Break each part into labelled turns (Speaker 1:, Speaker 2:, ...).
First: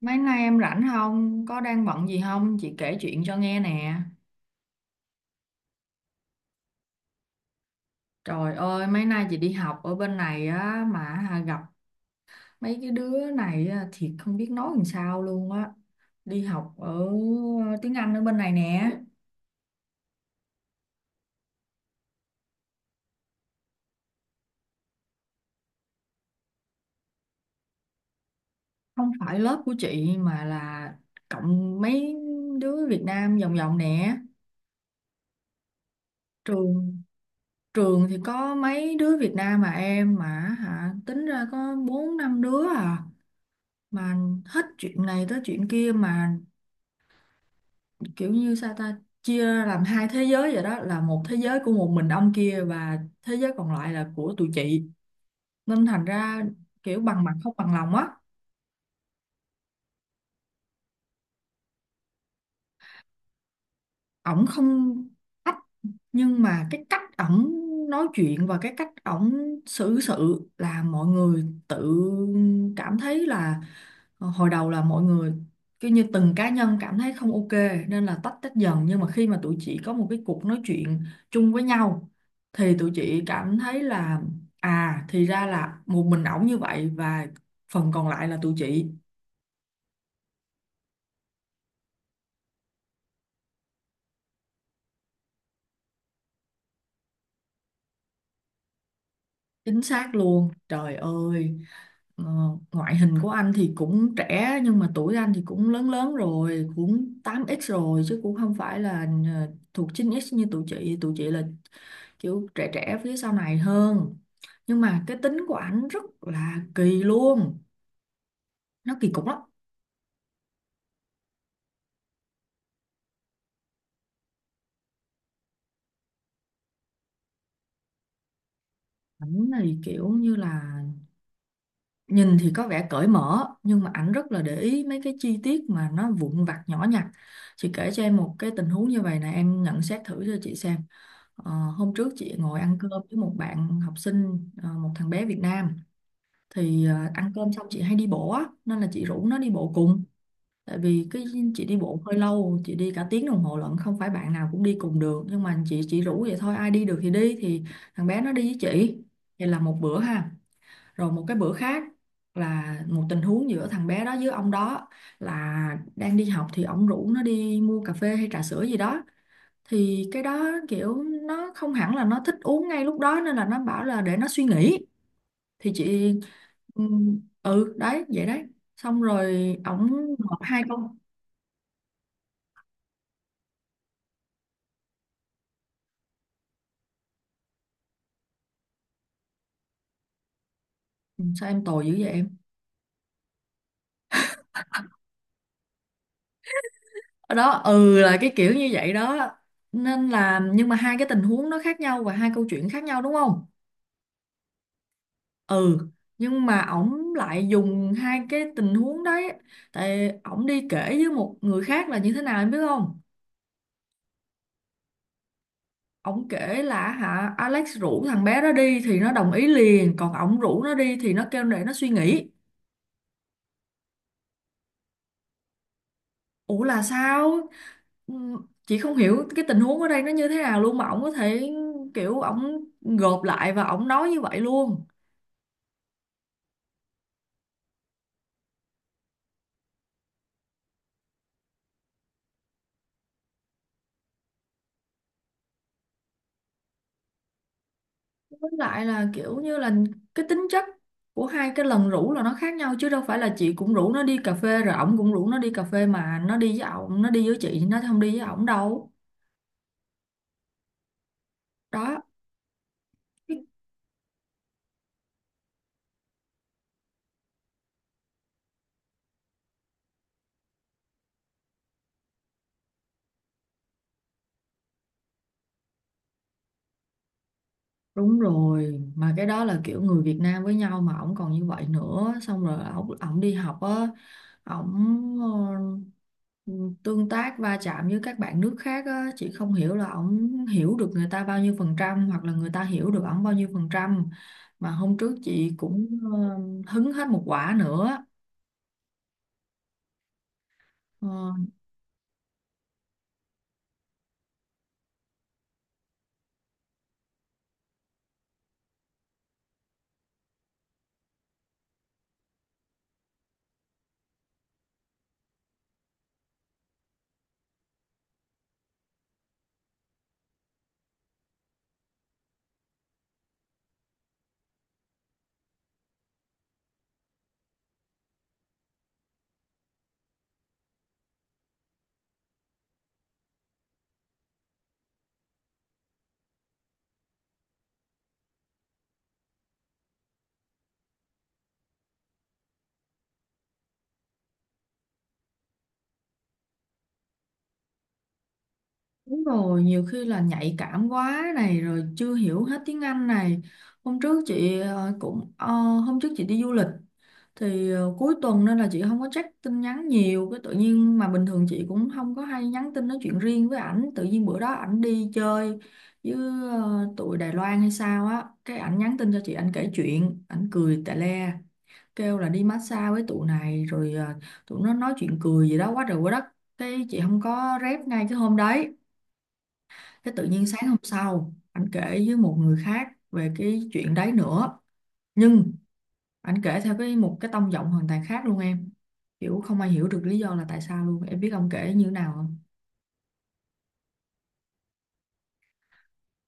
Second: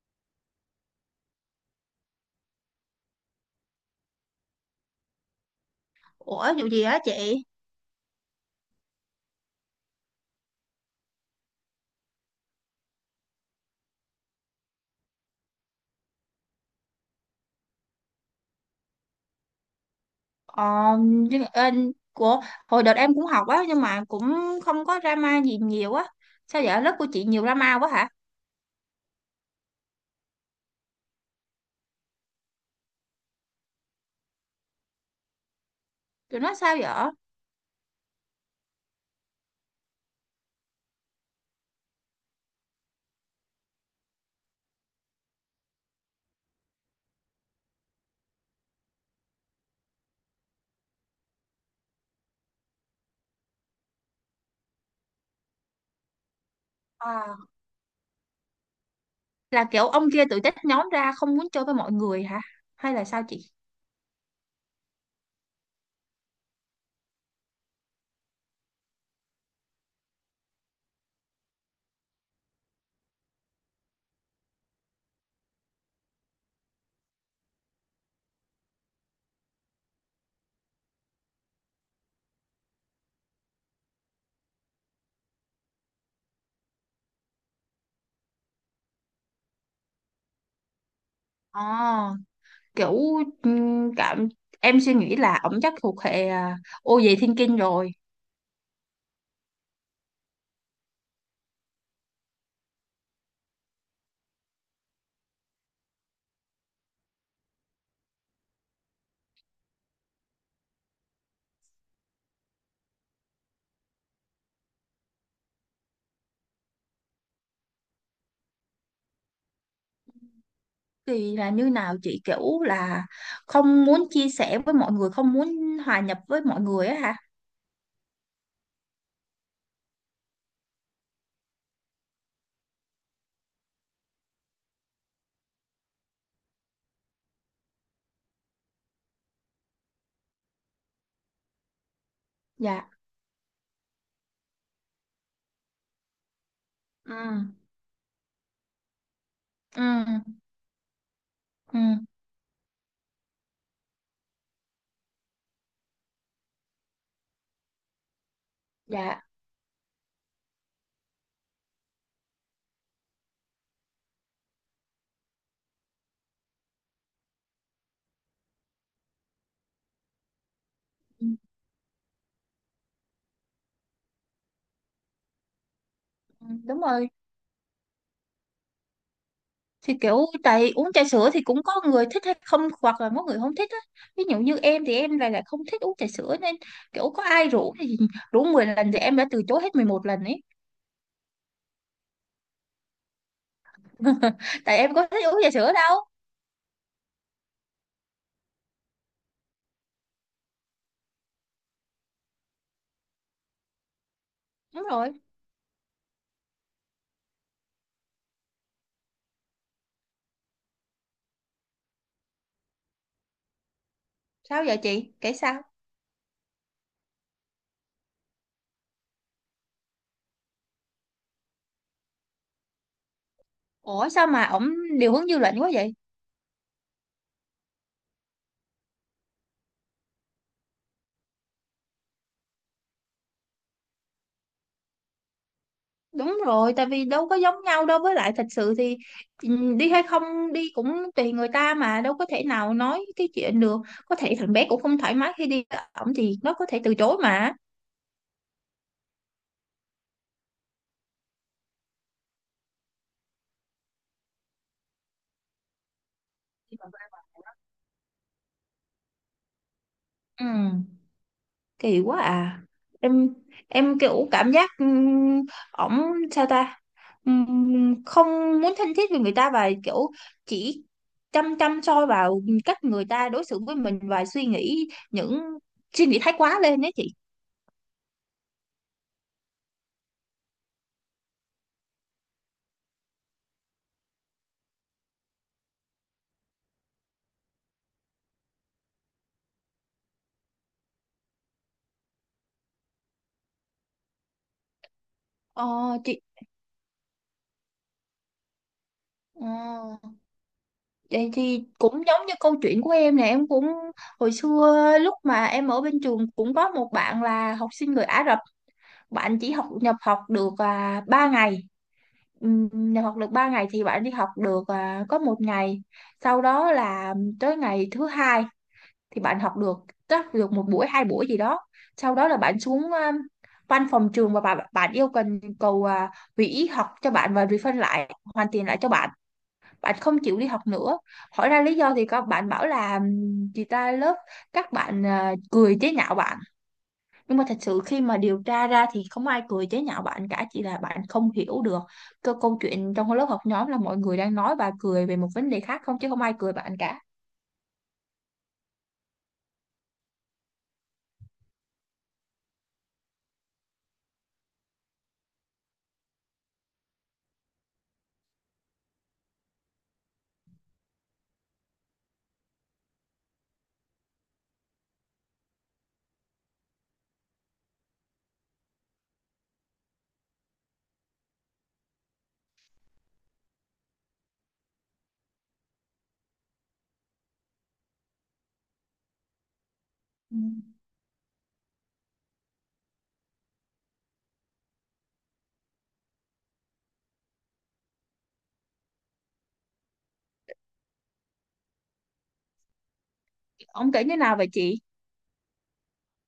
Speaker 1: Mấy nay em rảnh không? Có đang bận gì không? Chị kể chuyện cho nghe nè.
Speaker 2: Ủa vụ gì á chị?
Speaker 1: Trời ơi, mấy nay chị đi học ở bên này á mà hà gặp mấy cái đứa này á, thiệt không biết nói làm sao luôn á. Đi học ở tiếng Anh ở bên này nè.
Speaker 2: Ờ, nhưng em của hồi đợt em cũng học á, nhưng mà cũng không có drama gì nhiều á. Sao vậy? Lớp của chị nhiều drama quá hả?
Speaker 1: Không phải lớp của chị mà là cộng mấy đứa Việt Nam vòng vòng nè.
Speaker 2: Tụi nó sao
Speaker 1: Trường
Speaker 2: vậy?
Speaker 1: trường thì có mấy đứa Việt Nam mà em mà hả tính ra có bốn năm đứa à mà hết chuyện này tới chuyện kia mà kiểu như sao ta chia ra làm hai thế giới vậy đó, là một thế giới của một mình ông kia và thế giới còn lại là của tụi chị, nên thành ra kiểu bằng mặt
Speaker 2: À,
Speaker 1: không bằng lòng á.
Speaker 2: là kiểu ông kia tự tách nhóm ra không muốn chơi với mọi người hả? Hay là sao chị?
Speaker 1: Ổng không ách nhưng mà cái cách ổng nói chuyện và cái cách ổng xử sự là mọi người tự cảm thấy là hồi đầu là mọi người cứ như từng cá nhân cảm thấy không ok, nên là tách tách dần, nhưng mà khi mà tụi chị có một cái cuộc nói chuyện chung với nhau thì tụi chị cảm thấy là à thì ra là một mình ổng như vậy và phần còn lại là tụi chị.
Speaker 2: Ờ, kiểu cảm em suy nghĩ là ổng chắc thuộc hệ à, ô về thiên kinh rồi.
Speaker 1: Chính xác luôn trời ơi. ờ, Ngoại hình của anh thì cũng trẻ nhưng mà tuổi anh thì cũng lớn lớn rồi, cũng 8x rồi chứ cũng không phải là thuộc 9x như tụi chị là kiểu trẻ trẻ phía sau này hơn. Nhưng mà cái tính của ảnh rất là kỳ luôn, nó kỳ cục lắm.
Speaker 2: Thì là như nào chị, kiểu là không muốn chia sẻ với mọi người, không muốn hòa nhập với mọi người á hả?
Speaker 1: Ảnh này kiểu như là nhìn thì có vẻ cởi mở nhưng mà ảnh rất là để ý mấy cái chi tiết mà nó vụn vặt nhỏ nhặt. Chị kể cho em một cái tình huống như vậy nè, em nhận xét thử cho chị xem. Hôm trước chị ngồi ăn
Speaker 2: Dạ.
Speaker 1: cơm với một bạn học sinh, một thằng bé Việt Nam, thì
Speaker 2: Ừ.
Speaker 1: ăn cơm xong chị hay đi bộ á nên là chị rủ nó đi bộ
Speaker 2: Ừ.
Speaker 1: cùng. Tại vì cái chị đi
Speaker 2: Ừ,
Speaker 1: bộ hơi lâu, chị đi cả tiếng đồng hồ lận, không phải bạn nào cũng đi cùng được nhưng mà chị chỉ rủ vậy thôi, ai đi được thì đi, thì thằng bé nó đi với chị.
Speaker 2: dạ.
Speaker 1: Vậy là một bữa ha. Rồi một cái bữa khác là một tình huống giữa thằng bé đó với ông đó, là đang đi học thì ông rủ nó đi mua cà phê hay trà sữa gì đó, thì cái đó kiểu
Speaker 2: Ừ,
Speaker 1: nó không hẳn là nó thích uống ngay lúc đó nên là nó bảo là để nó suy nghĩ. Thì chị
Speaker 2: ừ, đúng
Speaker 1: ừ
Speaker 2: rồi.
Speaker 1: đấy vậy đấy, xong rồi ổng
Speaker 2: Thì kiểu
Speaker 1: nộp hai
Speaker 2: tại uống
Speaker 1: câu.
Speaker 2: trà sữa thì cũng có người thích hay không, hoặc là có người không thích á. Ví dụ như em thì em lại lại không thích uống trà sữa, nên kiểu có ai rủ thì rủ 10 lần thì em đã từ chối hết 11 lần ấy.
Speaker 1: Ừ, sao em tồi dữ vậy em.
Speaker 2: Tại em có thích uống trà sữa đâu.
Speaker 1: Ở đó là cái kiểu như vậy đó, nên là nhưng mà hai cái tình huống nó khác nhau và hai câu chuyện khác nhau đúng không?
Speaker 2: Đúng rồi.
Speaker 1: Ừ, nhưng mà ổng lại dùng hai cái tình huống đấy tại ổng đi kể với một người khác là như thế nào em biết không?
Speaker 2: Sao vậy chị kể sao?
Speaker 1: Ổng kể là hả Alex rủ thằng bé đó đi thì nó đồng ý liền, còn ổng rủ nó đi thì nó kêu để nó suy nghĩ.
Speaker 2: Ủa sao mà ổng điều hướng dư luận quá vậy?
Speaker 1: Ủa là sao? Chị không hiểu cái tình huống ở đây nó như thế nào luôn mà ổng có thể kiểu ổng gộp lại và ổng nói như vậy luôn.
Speaker 2: Đúng rồi, tại vì đâu có giống nhau đâu, với lại thật sự thì đi hay không đi cũng tùy người ta, mà đâu có thể nào nói cái chuyện được. Có thể thằng bé cũng không thoải mái khi đi với ổng thì nó có thể từ chối mà.
Speaker 1: Với lại là kiểu như là cái tính chất của hai cái lần rủ là nó khác nhau, chứ đâu phải là chị cũng rủ nó đi cà phê rồi ổng cũng rủ nó đi cà phê mà nó đi với ổng, nó đi với chị nó không đi với ổng đâu.
Speaker 2: Ừ, kỳ
Speaker 1: Đó.
Speaker 2: quá à. Em em kiểu cảm giác, ổng sao ta? Ừ, Không muốn thân thiết với người ta và kiểu chỉ chăm chăm soi vào cách người ta đối xử với mình, và suy nghĩ những suy nghĩ thái quá lên đấy chị.
Speaker 1: Đúng rồi, mà cái đó là kiểu người Việt Nam với nhau mà ổng còn như vậy nữa, xong rồi ổng ổng đi học á, ổng ờ, tương tác va chạm với các bạn nước khác á, chị không hiểu là ổng hiểu được người ta bao nhiêu phần trăm hoặc là người ta hiểu được ổng bao nhiêu phần trăm. Mà hôm trước chị
Speaker 2: Ờ,
Speaker 1: cũng ờ,
Speaker 2: chị
Speaker 1: hứng hết một quả nữa.
Speaker 2: Ờ,
Speaker 1: Ờ,
Speaker 2: Vậy thì cũng giống như câu chuyện của em nè, em cũng hồi xưa lúc mà em ở bên trường cũng có một bạn là học sinh người Ả Rập. Bạn chỉ học nhập học được 3 ngày. Nhập học được 3 ngày thì bạn đi học được có một ngày. Sau đó là tới ngày thứ hai thì bạn học được chắc được một buổi hai buổi gì đó. Sau đó là bạn xuống văn phòng trường, và bạn yêu cầu hủy học cho bạn và refund lại, hoàn tiền lại cho bạn. Bạn không chịu đi học nữa. Hỏi ra lý do thì các bạn bảo là chị ta lớp các bạn cười chế nhạo bạn. Nhưng mà thật sự khi mà điều tra ra thì không ai cười chế nhạo bạn cả, chỉ là bạn không hiểu được câu chuyện trong lớp học nhóm, là mọi người đang nói và cười về một vấn đề khác, không chứ không ai cười bạn cả.
Speaker 1: đúng rồi, nhiều khi là nhạy cảm quá này rồi chưa hiểu hết tiếng Anh này. Hôm trước chị ờ, cũng ờ, Hôm trước chị đi du lịch, thì cuối tuần nên là chị không có check tin nhắn nhiều, cái tự nhiên mà bình thường chị cũng không có hay nhắn tin nói chuyện riêng với ảnh, tự nhiên bữa đó ảnh đi chơi với tụi Đài Loan hay sao á, cái ảnh nhắn tin cho chị, ảnh kể chuyện ảnh cười tè le, kêu là đi massage với tụi này rồi tụi nó nói chuyện cười gì đó quá trời quá đất. Cái chị không có rep ngay cái hôm đấy, cái tự
Speaker 2: Ừ.
Speaker 1: nhiên sáng hôm sau ảnh kể với một người khác về cái chuyện đấy nữa. Nhưng ảnh kể theo cái một cái tông giọng hoàn toàn khác luôn em. Kiểu không ai hiểu được lý do là tại sao luôn. Em biết ông kể như thế nào không?
Speaker 2: Ông kể như nào vậy chị?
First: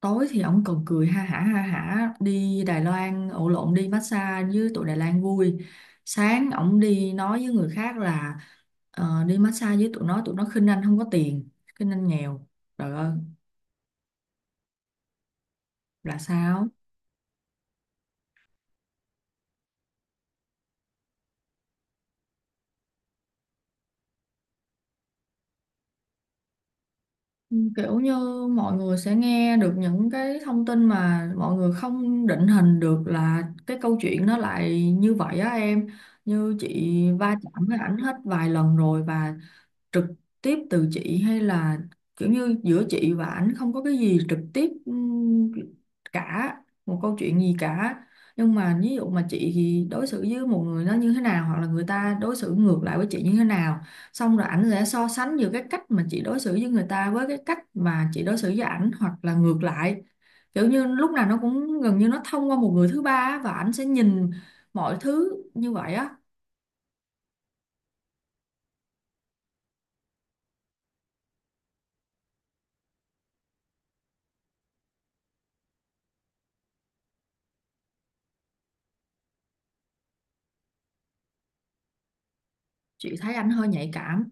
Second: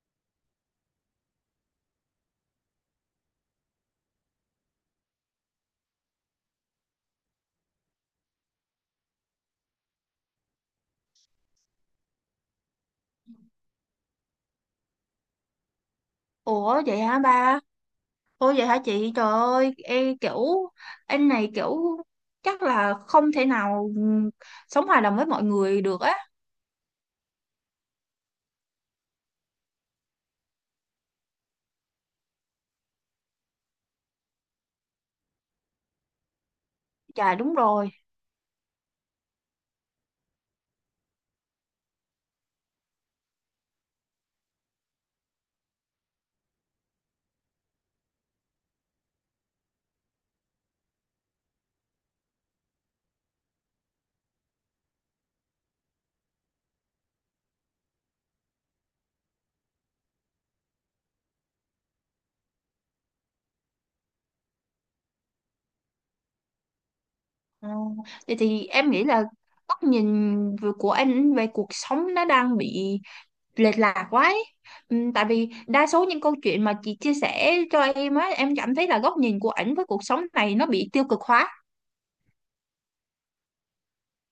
Speaker 1: Tối thì ông còn cười ha hả đi Đài Loan, ổ lộn, đi massage với tụi Đài Loan vui. Sáng ông đi nói với người khác là đi massage với tụi nó khinh anh không có tiền, khinh anh nghèo. Trời ơi, là sao?
Speaker 2: Ủa vậy hả ba? Ủa vậy hả chị, trời ơi em kiểu anh này kiểu chắc là không thể nào sống hòa đồng với mọi người được á.
Speaker 1: Ừ, kiểu như mọi người sẽ nghe được những cái thông tin mà mọi người không định hình được là cái câu chuyện nó lại như vậy á em. Như chị
Speaker 2: Chà,
Speaker 1: va
Speaker 2: đúng
Speaker 1: chạm với
Speaker 2: rồi.
Speaker 1: ảnh hết vài lần rồi và trực tiếp từ chị, hay là kiểu như giữa chị và ảnh không có cái gì trực tiếp cả, một câu chuyện gì cả, nhưng mà ví dụ mà chị thì đối xử với một người nó như thế nào hoặc là người ta đối xử ngược lại với chị như thế nào, xong rồi ảnh sẽ so sánh giữa cái cách mà chị đối xử với người ta với cái cách mà chị đối xử với ảnh hoặc là ngược lại. Kiểu như lúc nào nó cũng gần như nó thông qua một người thứ ba á, và ảnh sẽ nhìn mọi thứ như vậy á.
Speaker 2: Ờ, Vậy thì em nghĩ là góc nhìn của anh về cuộc sống nó đang bị lệch lạc quá ấy. Tại vì đa số những câu chuyện mà chị chia sẻ cho em á, em cảm thấy là góc nhìn của ảnh với cuộc sống này nó bị tiêu cực hóa.
Speaker 1: Chị thấy ảnh hơi nhạy cảm,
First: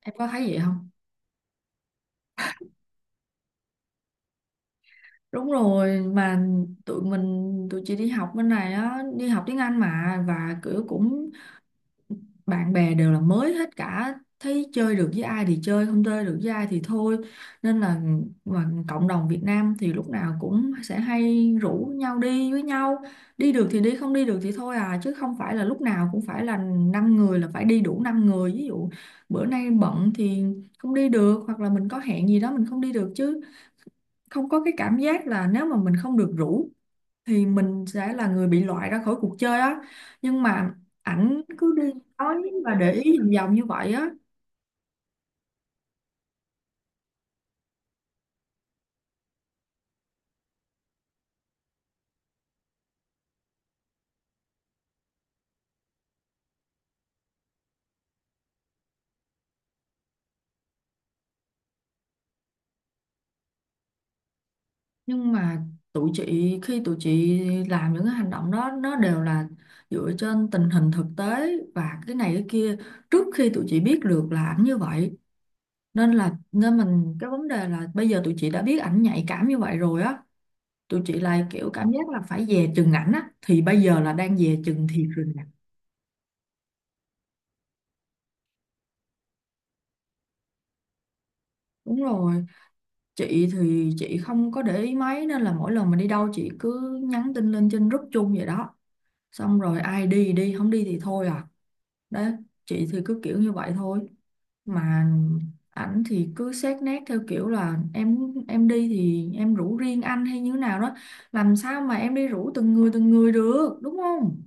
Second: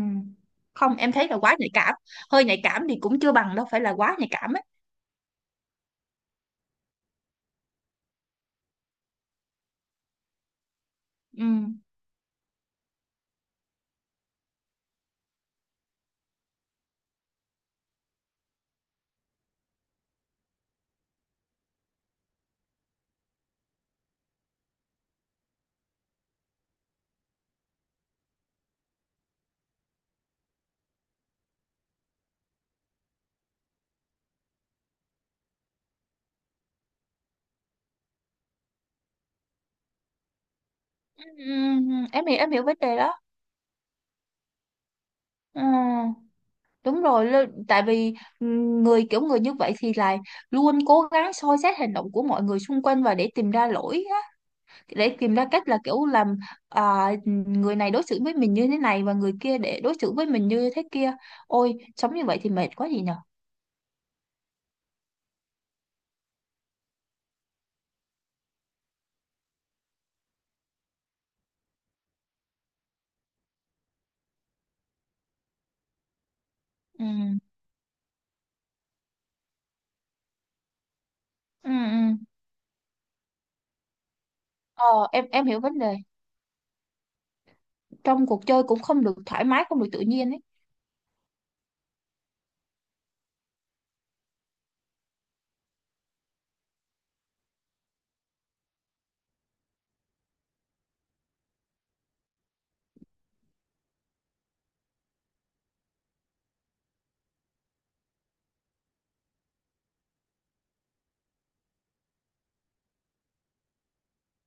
Speaker 1: em có thấy vậy không?
Speaker 2: Không, em thấy là quá nhạy cảm. Hơi nhạy cảm thì cũng chưa bằng đâu, phải là quá nhạy cảm ấy.
Speaker 1: Đúng rồi, mà tụi chị đi học bên này á, đi học tiếng Anh mà, và kiểu cũng
Speaker 2: Ừm.
Speaker 1: bạn bè đều là mới hết cả, thấy chơi được với ai thì chơi, không chơi được với ai thì thôi, nên là mà cộng đồng Việt Nam thì lúc nào cũng sẽ hay rủ nhau đi với nhau, đi được thì đi không đi được thì thôi à, chứ không phải là lúc nào cũng phải là năm người là phải đi đủ năm người, ví dụ bữa nay bận thì không đi được, hoặc là mình có hẹn gì đó mình không đi được, chứ không có cái cảm giác là nếu mà mình không được rủ thì mình sẽ là người bị loại ra khỏi cuộc chơi á. Nhưng mà ảnh cứ đi
Speaker 2: Em
Speaker 1: nói
Speaker 2: hiểu
Speaker 1: và
Speaker 2: vấn
Speaker 1: để
Speaker 2: đề
Speaker 1: ý
Speaker 2: đó.
Speaker 1: vòng vòng như vậy á.
Speaker 2: Ờ, Đúng rồi, tại vì kiểu người như vậy thì là luôn cố gắng soi xét hành động của mọi người xung quanh và để tìm ra lỗi, để tìm ra cách là kiểu làm người này đối xử với mình như thế này và người kia để đối xử với mình như thế kia. Ôi, sống như vậy thì mệt quá gì nhở.
Speaker 1: Nhưng mà tụi chị khi tụi chị làm những cái hành động đó nó đều là dựa trên tình hình thực tế và cái này cái kia, trước khi tụi chị biết được là ảnh như vậy, nên
Speaker 2: ừ
Speaker 1: mình, cái vấn đề là bây giờ tụi chị đã biết ảnh nhạy cảm như vậy rồi á, tụi chị lại kiểu
Speaker 2: ừ
Speaker 1: cảm giác
Speaker 2: ừ
Speaker 1: là phải dè chừng ảnh á, thì bây giờ là đang dè chừng thiệt
Speaker 2: ờ em
Speaker 1: rồi nè.
Speaker 2: em hiểu vấn đề, trong cuộc chơi cũng không được thoải mái, không được tự nhiên ấy.
Speaker 1: Đúng rồi, chị thì chị không có để ý mấy nên là mỗi lần mà đi đâu chị cứ nhắn tin lên trên group chung vậy đó, xong rồi ai đi thì đi không đi thì thôi à, đấy, chị thì cứ kiểu như vậy thôi. Mà ảnh thì cứ xét nét theo kiểu là em đi thì em rủ riêng anh hay như nào đó, làm sao mà em đi rủ từng người được đúng không?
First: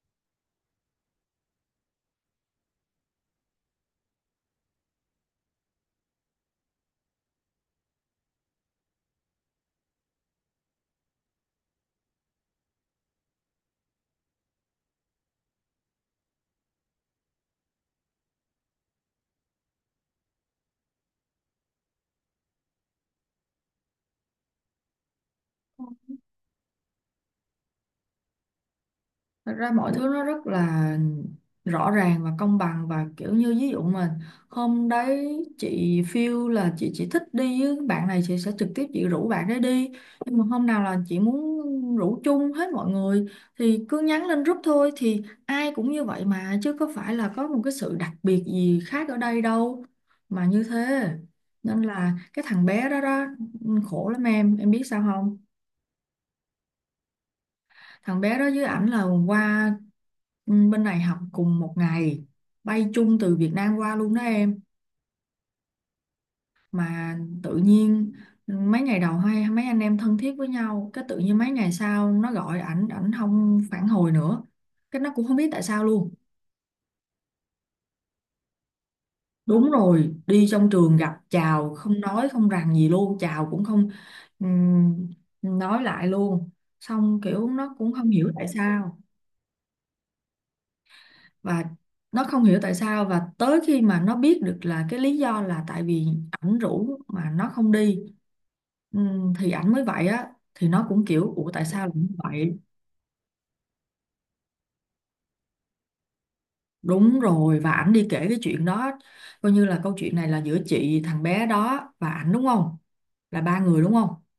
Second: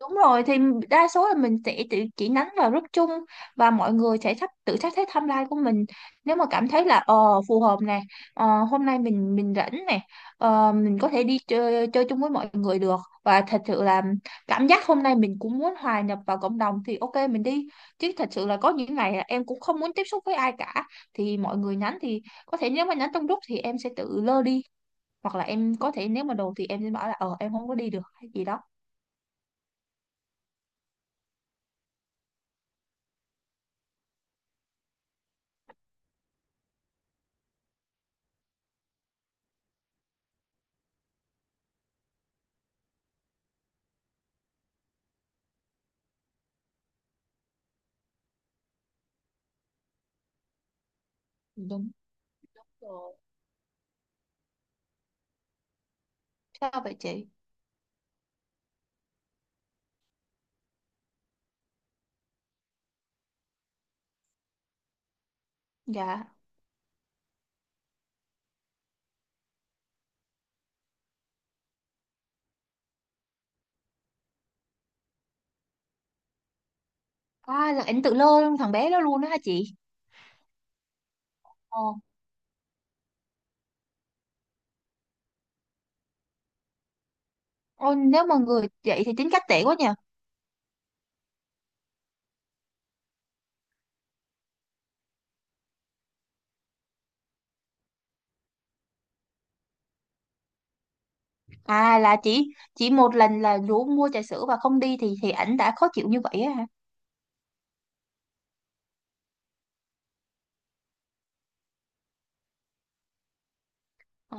Speaker 2: Đúng rồi, thì đa số là mình sẽ tự chỉ nhắn vào group chung và mọi người sẽ tự sắp xếp timeline của mình, nếu mà cảm thấy là phù hợp này, ờ, hôm nay mình rảnh này, mình có thể đi chơi chơi chung với mọi người được. Và thật sự là cảm giác hôm nay mình cũng muốn hòa nhập vào cộng đồng thì ok mình đi. Chứ thật sự là có những ngày là em cũng không muốn tiếp xúc với ai cả, thì mọi người nhắn thì có thể nếu mà nhắn trong group thì em sẽ tự lơ đi, hoặc là em có thể nếu mà đồ thì em sẽ bảo là em không có đi được hay gì đó.
Speaker 1: Thật ra mọi thứ nó rất là rõ ràng và công bằng, và kiểu như ví dụ mà hôm đấy chị feel là chị chỉ thích đi với bạn này, chị sẽ trực tiếp chị rủ bạn đấy đi, nhưng mà hôm nào là chị muốn rủ chung hết mọi người thì cứ nhắn lên group thôi, thì ai cũng như vậy mà chứ có phải là có một cái sự đặc biệt gì khác ở đây đâu, mà như thế, nên
Speaker 2: Đúng
Speaker 1: là cái thằng bé đó
Speaker 2: rồi.
Speaker 1: đó khổ lắm em biết sao không?
Speaker 2: Sao vậy chị?
Speaker 1: Thằng bé đó với ảnh là qua Bên này học cùng một ngày, bay chung từ Việt Nam qua luôn đó em.
Speaker 2: Dạ.
Speaker 1: Mà tự nhiên mấy ngày đầu hay mấy anh em thân thiết với nhau, cái tự nhiên mấy ngày sau nó gọi ảnh ảnh không phản hồi nữa, cái nó cũng không biết tại sao luôn.
Speaker 2: À là ảnh tự lơ thằng bé đó luôn đó hả
Speaker 1: Đúng
Speaker 2: chị?
Speaker 1: rồi, đi trong trường gặp chào
Speaker 2: Ồ.
Speaker 1: không nói không rằng gì luôn, chào cũng không. ừm, nói lại luôn, xong kiểu nó cũng
Speaker 2: Ôi,
Speaker 1: không
Speaker 2: nếu
Speaker 1: hiểu
Speaker 2: mà
Speaker 1: tại
Speaker 2: người
Speaker 1: sao.
Speaker 2: vậy thì tính cách tệ quá nhỉ.
Speaker 1: Và nó không hiểu tại sao, và tới khi mà nó biết được là cái lý do là tại vì ảnh rủ mà nó không đi, thì ảnh mới vậy á, thì nó cũng kiểu ủa tại sao lại
Speaker 2: À
Speaker 1: như
Speaker 2: là chỉ
Speaker 1: vậy.
Speaker 2: chỉ một lần là rủ mua trà sữa và không đi thì ảnh đã khó chịu như vậy á hả?
Speaker 1: Đúng rồi, và ảnh đi kể cái chuyện đó. Coi như là câu chuyện này là giữa chị, thằng bé đó và ảnh, đúng không, là ba người đúng không.
Speaker 2: Ờ,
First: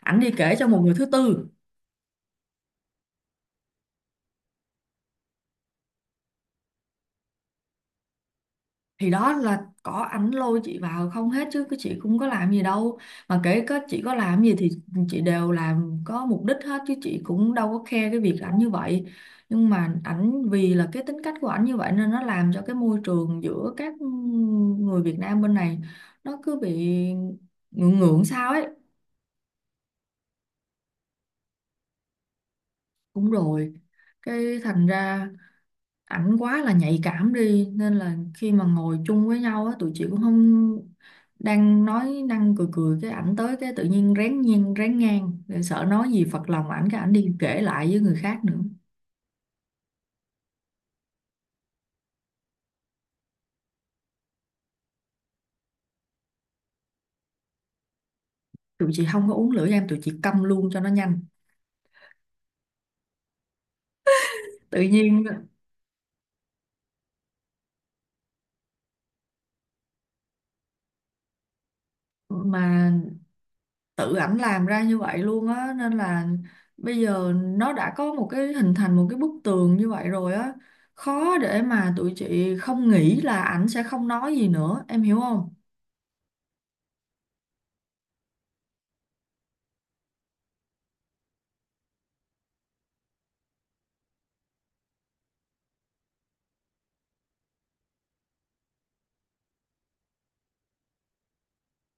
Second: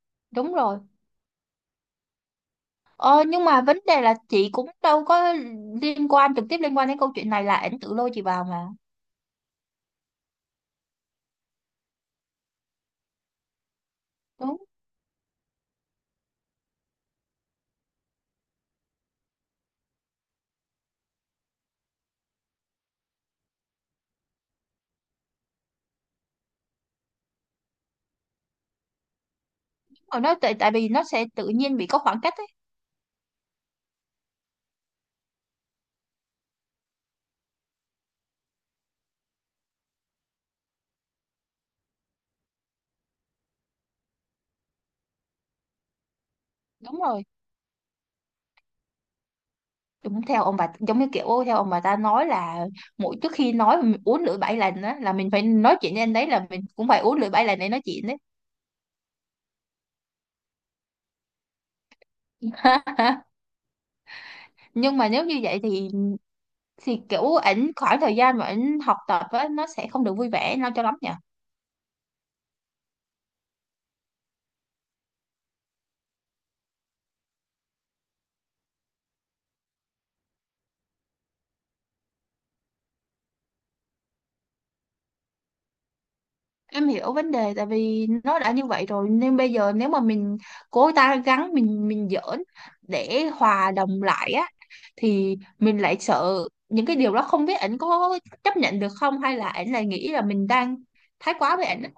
Speaker 1: Ảnh đi
Speaker 2: Đúng
Speaker 1: kể cho
Speaker 2: rồi.
Speaker 1: một người thứ tư.
Speaker 2: Ờ, nhưng mà vấn đề là chị cũng đâu có liên quan trực tiếp, liên quan đến câu chuyện này là ảnh tự lôi chị vào mà.
Speaker 1: Thì đó là có ảnh lôi chị vào không hết chứ cái chị cũng có làm gì đâu, mà kể có chị có làm gì
Speaker 2: Đúng.
Speaker 1: thì chị đều làm có mục đích hết chứ chị cũng đâu có khe cái việc ảnh như vậy. Nhưng mà ảnh vì là cái tính cách của ảnh như vậy nên nó làm cho cái môi trường giữa các người Việt Nam bên này nó cứ bị ngượng ngượng sao ấy.
Speaker 2: Rồi nó tại tại vì nó sẽ tự nhiên bị có khoảng cách ấy.
Speaker 1: Cũng rồi, cái thành ra ảnh quá là nhạy cảm đi, nên là khi mà ngồi chung với nhau á tụi chị cũng không, đang nói năng cười cười cái ảnh tới cái tự nhiên rén, ngang rồi, sợ nói gì phật lòng ảnh
Speaker 2: Đúng
Speaker 1: cái ảnh
Speaker 2: rồi.
Speaker 1: đi kể lại với người khác nữa.
Speaker 2: Đúng theo ông bà, giống như kiểu theo ông bà ta nói là mỗi trước khi nói mà mình uống lưỡi 7 lần á, là mình phải nói chuyện với anh đấy là mình cũng phải uống lưỡi 7 lần để nói chuyện đấy.
Speaker 1: Tụi chị không có uống lửa em, tụi chị câm luôn cho nó nhanh. Tự
Speaker 2: Nhưng mà
Speaker 1: nhiên
Speaker 2: nếu như vậy thì kiểu ảnh khoảng thời gian mà ảnh học tập á nó sẽ không được vui vẻ nó cho lắm nhỉ.
Speaker 1: mà tự ảnh làm ra như vậy luôn á, nên là bây giờ nó đã có một cái hình thành một cái bức tường như vậy rồi á, khó để mà tụi chị không nghĩ là ảnh sẽ không nói gì nữa, em hiểu không.
Speaker 2: Em hiểu vấn đề, tại vì nó đã như vậy rồi nên bây giờ nếu mà mình cố gắng mình giỡn để hòa đồng lại á, thì mình lại sợ những cái điều đó không biết ảnh có chấp nhận được không, hay là ảnh lại nghĩ là mình đang thái quá với ảnh á.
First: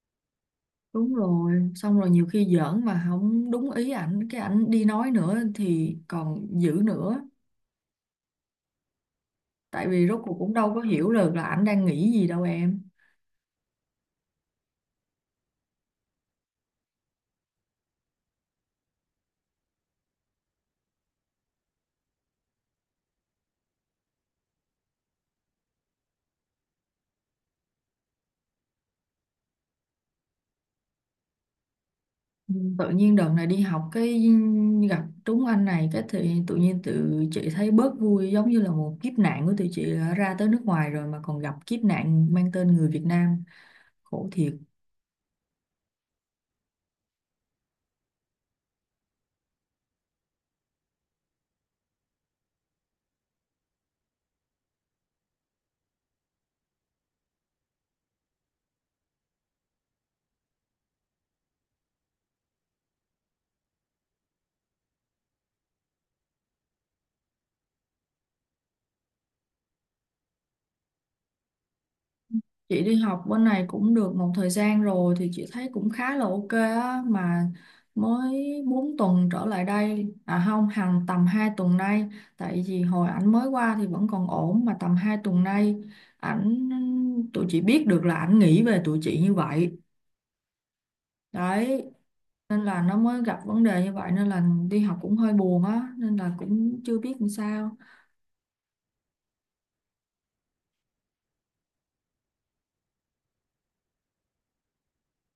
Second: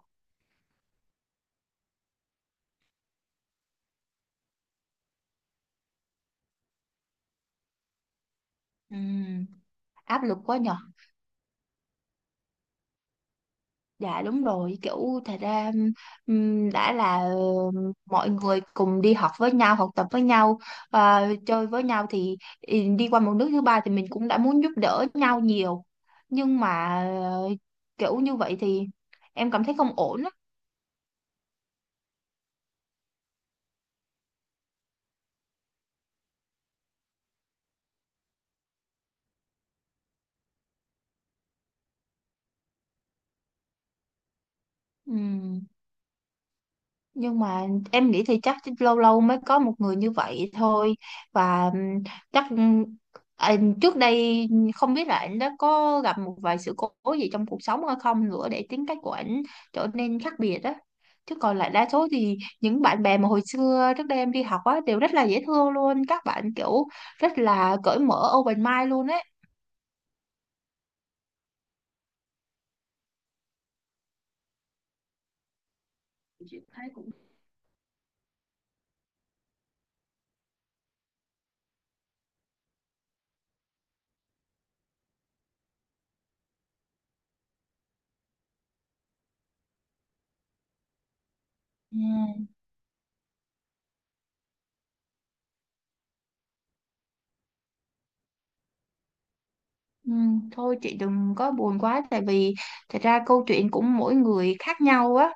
Speaker 1: Đúng rồi, xong rồi nhiều khi giỡn mà không đúng ý ảnh, cái ảnh đi nói nữa thì còn dữ nữa.
Speaker 2: Ừm,
Speaker 1: Tại vì rốt
Speaker 2: Áp
Speaker 1: cuộc
Speaker 2: lực
Speaker 1: cũng
Speaker 2: quá
Speaker 1: đâu
Speaker 2: nhở.
Speaker 1: có hiểu được là ảnh đang nghĩ gì đâu em.
Speaker 2: Dạ đúng rồi, kiểu thật ra đã là mọi người cùng đi học với nhau, học tập với nhau, chơi với nhau thì đi qua một nước thứ ba thì mình cũng đã muốn giúp đỡ nhau nhiều. Nhưng mà ờ, kiểu như vậy thì em cảm thấy không ổn á.
Speaker 1: Ừ, tự nhiên đợt này đi học cái gặp trúng anh này cái thì tự nhiên tụi chị thấy bớt vui, giống như là một kiếp nạn của tụi chị, đã ra tới nước ngoài rồi mà còn gặp kiếp nạn mang tên người Việt Nam. Khổ thiệt.
Speaker 2: Ừm. Nhưng mà em nghĩ thì chắc lâu lâu mới có một người như vậy thôi, và chắc anh trước đây không biết là anh đã có gặp một vài sự cố gì trong cuộc sống hay không nữa để tính cách của anh trở nên khác biệt đó. Chứ còn lại đa số thì những bạn bè mà hồi xưa trước đây em đi học á đều rất là dễ thương luôn, các bạn kiểu rất là cởi mở, open mind luôn ấy.
Speaker 1: Chị đi học bên này cũng được một thời gian rồi thì chị thấy cũng khá là ok
Speaker 2: Chị thấy
Speaker 1: á,
Speaker 2: cũng.
Speaker 1: mà mới 4 tuần trở lại đây, à không, hàng tầm 2 tuần nay, tại vì hồi ảnh mới qua thì vẫn còn ổn, mà tầm 2 tuần nay ảnh, tụi chị biết được là ảnh nghĩ về tụi chị như vậy đấy,
Speaker 2: Ừ.
Speaker 1: nên là nó mới gặp vấn đề như vậy, nên là đi học cũng hơi buồn á, nên là cũng chưa biết làm sao.
Speaker 2: Ừ, Thôi chị đừng có buồn quá, tại vì thật ra câu chuyện của mỗi người khác nhau á.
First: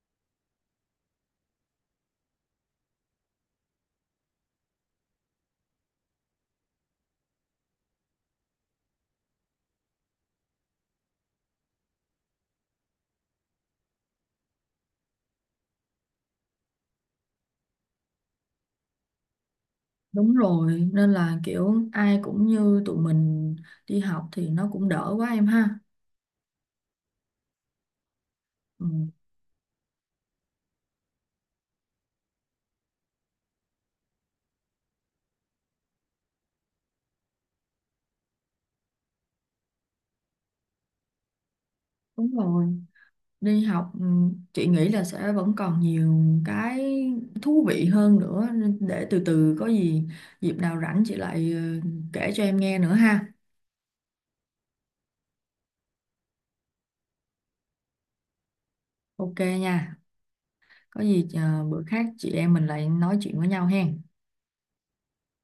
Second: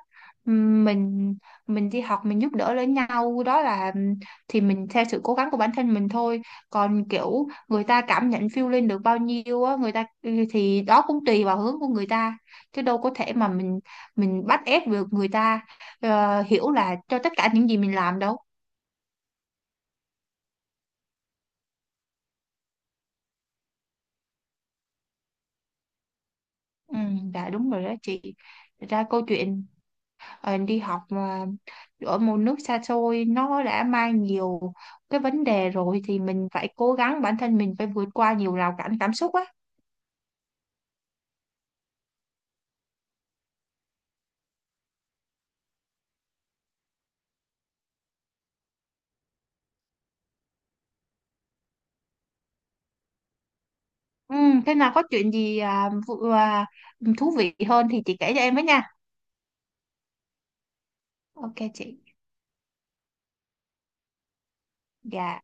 Speaker 2: Ừm, mình mình đi học mình giúp đỡ lẫn nhau, đó là thì mình theo sự cố gắng của bản thân mình thôi. Còn kiểu người ta cảm nhận feel lên được bao nhiêu á, người ta thì đó cũng tùy vào hướng của người ta, chứ đâu có thể mà mình bắt ép được người ta hiểu là cho tất cả những gì mình làm đâu.
Speaker 1: Đúng rồi, nên là kiểu ai cũng như tụi mình đi học thì nó cũng đỡ quá em ha.
Speaker 2: ừ, dạ đúng rồi đó chị.
Speaker 1: Ừ.
Speaker 2: Thật ra câu chuyện đi học mà ở một nước xa xôi nó đã mang nhiều cái vấn đề rồi, thì mình phải cố gắng bản thân mình phải vượt qua nhiều rào cản cảm xúc á.
Speaker 1: Đúng rồi, đi học ừ, chị nghĩ là sẽ vẫn còn nhiều cái thú vị hơn nữa, nên để từ từ có gì dịp nào rảnh chị lại ừ, kể cho em nghe nữa ha.
Speaker 2: ừ, Thế nào có chuyện gì thú vị hơn thì chị kể cho em với nha.
Speaker 1: Ok nha. Có gì
Speaker 2: Ok
Speaker 1: bữa
Speaker 2: chị.
Speaker 1: khác chị em mình lại nói chuyện với nhau hen.
Speaker 2: Dạ.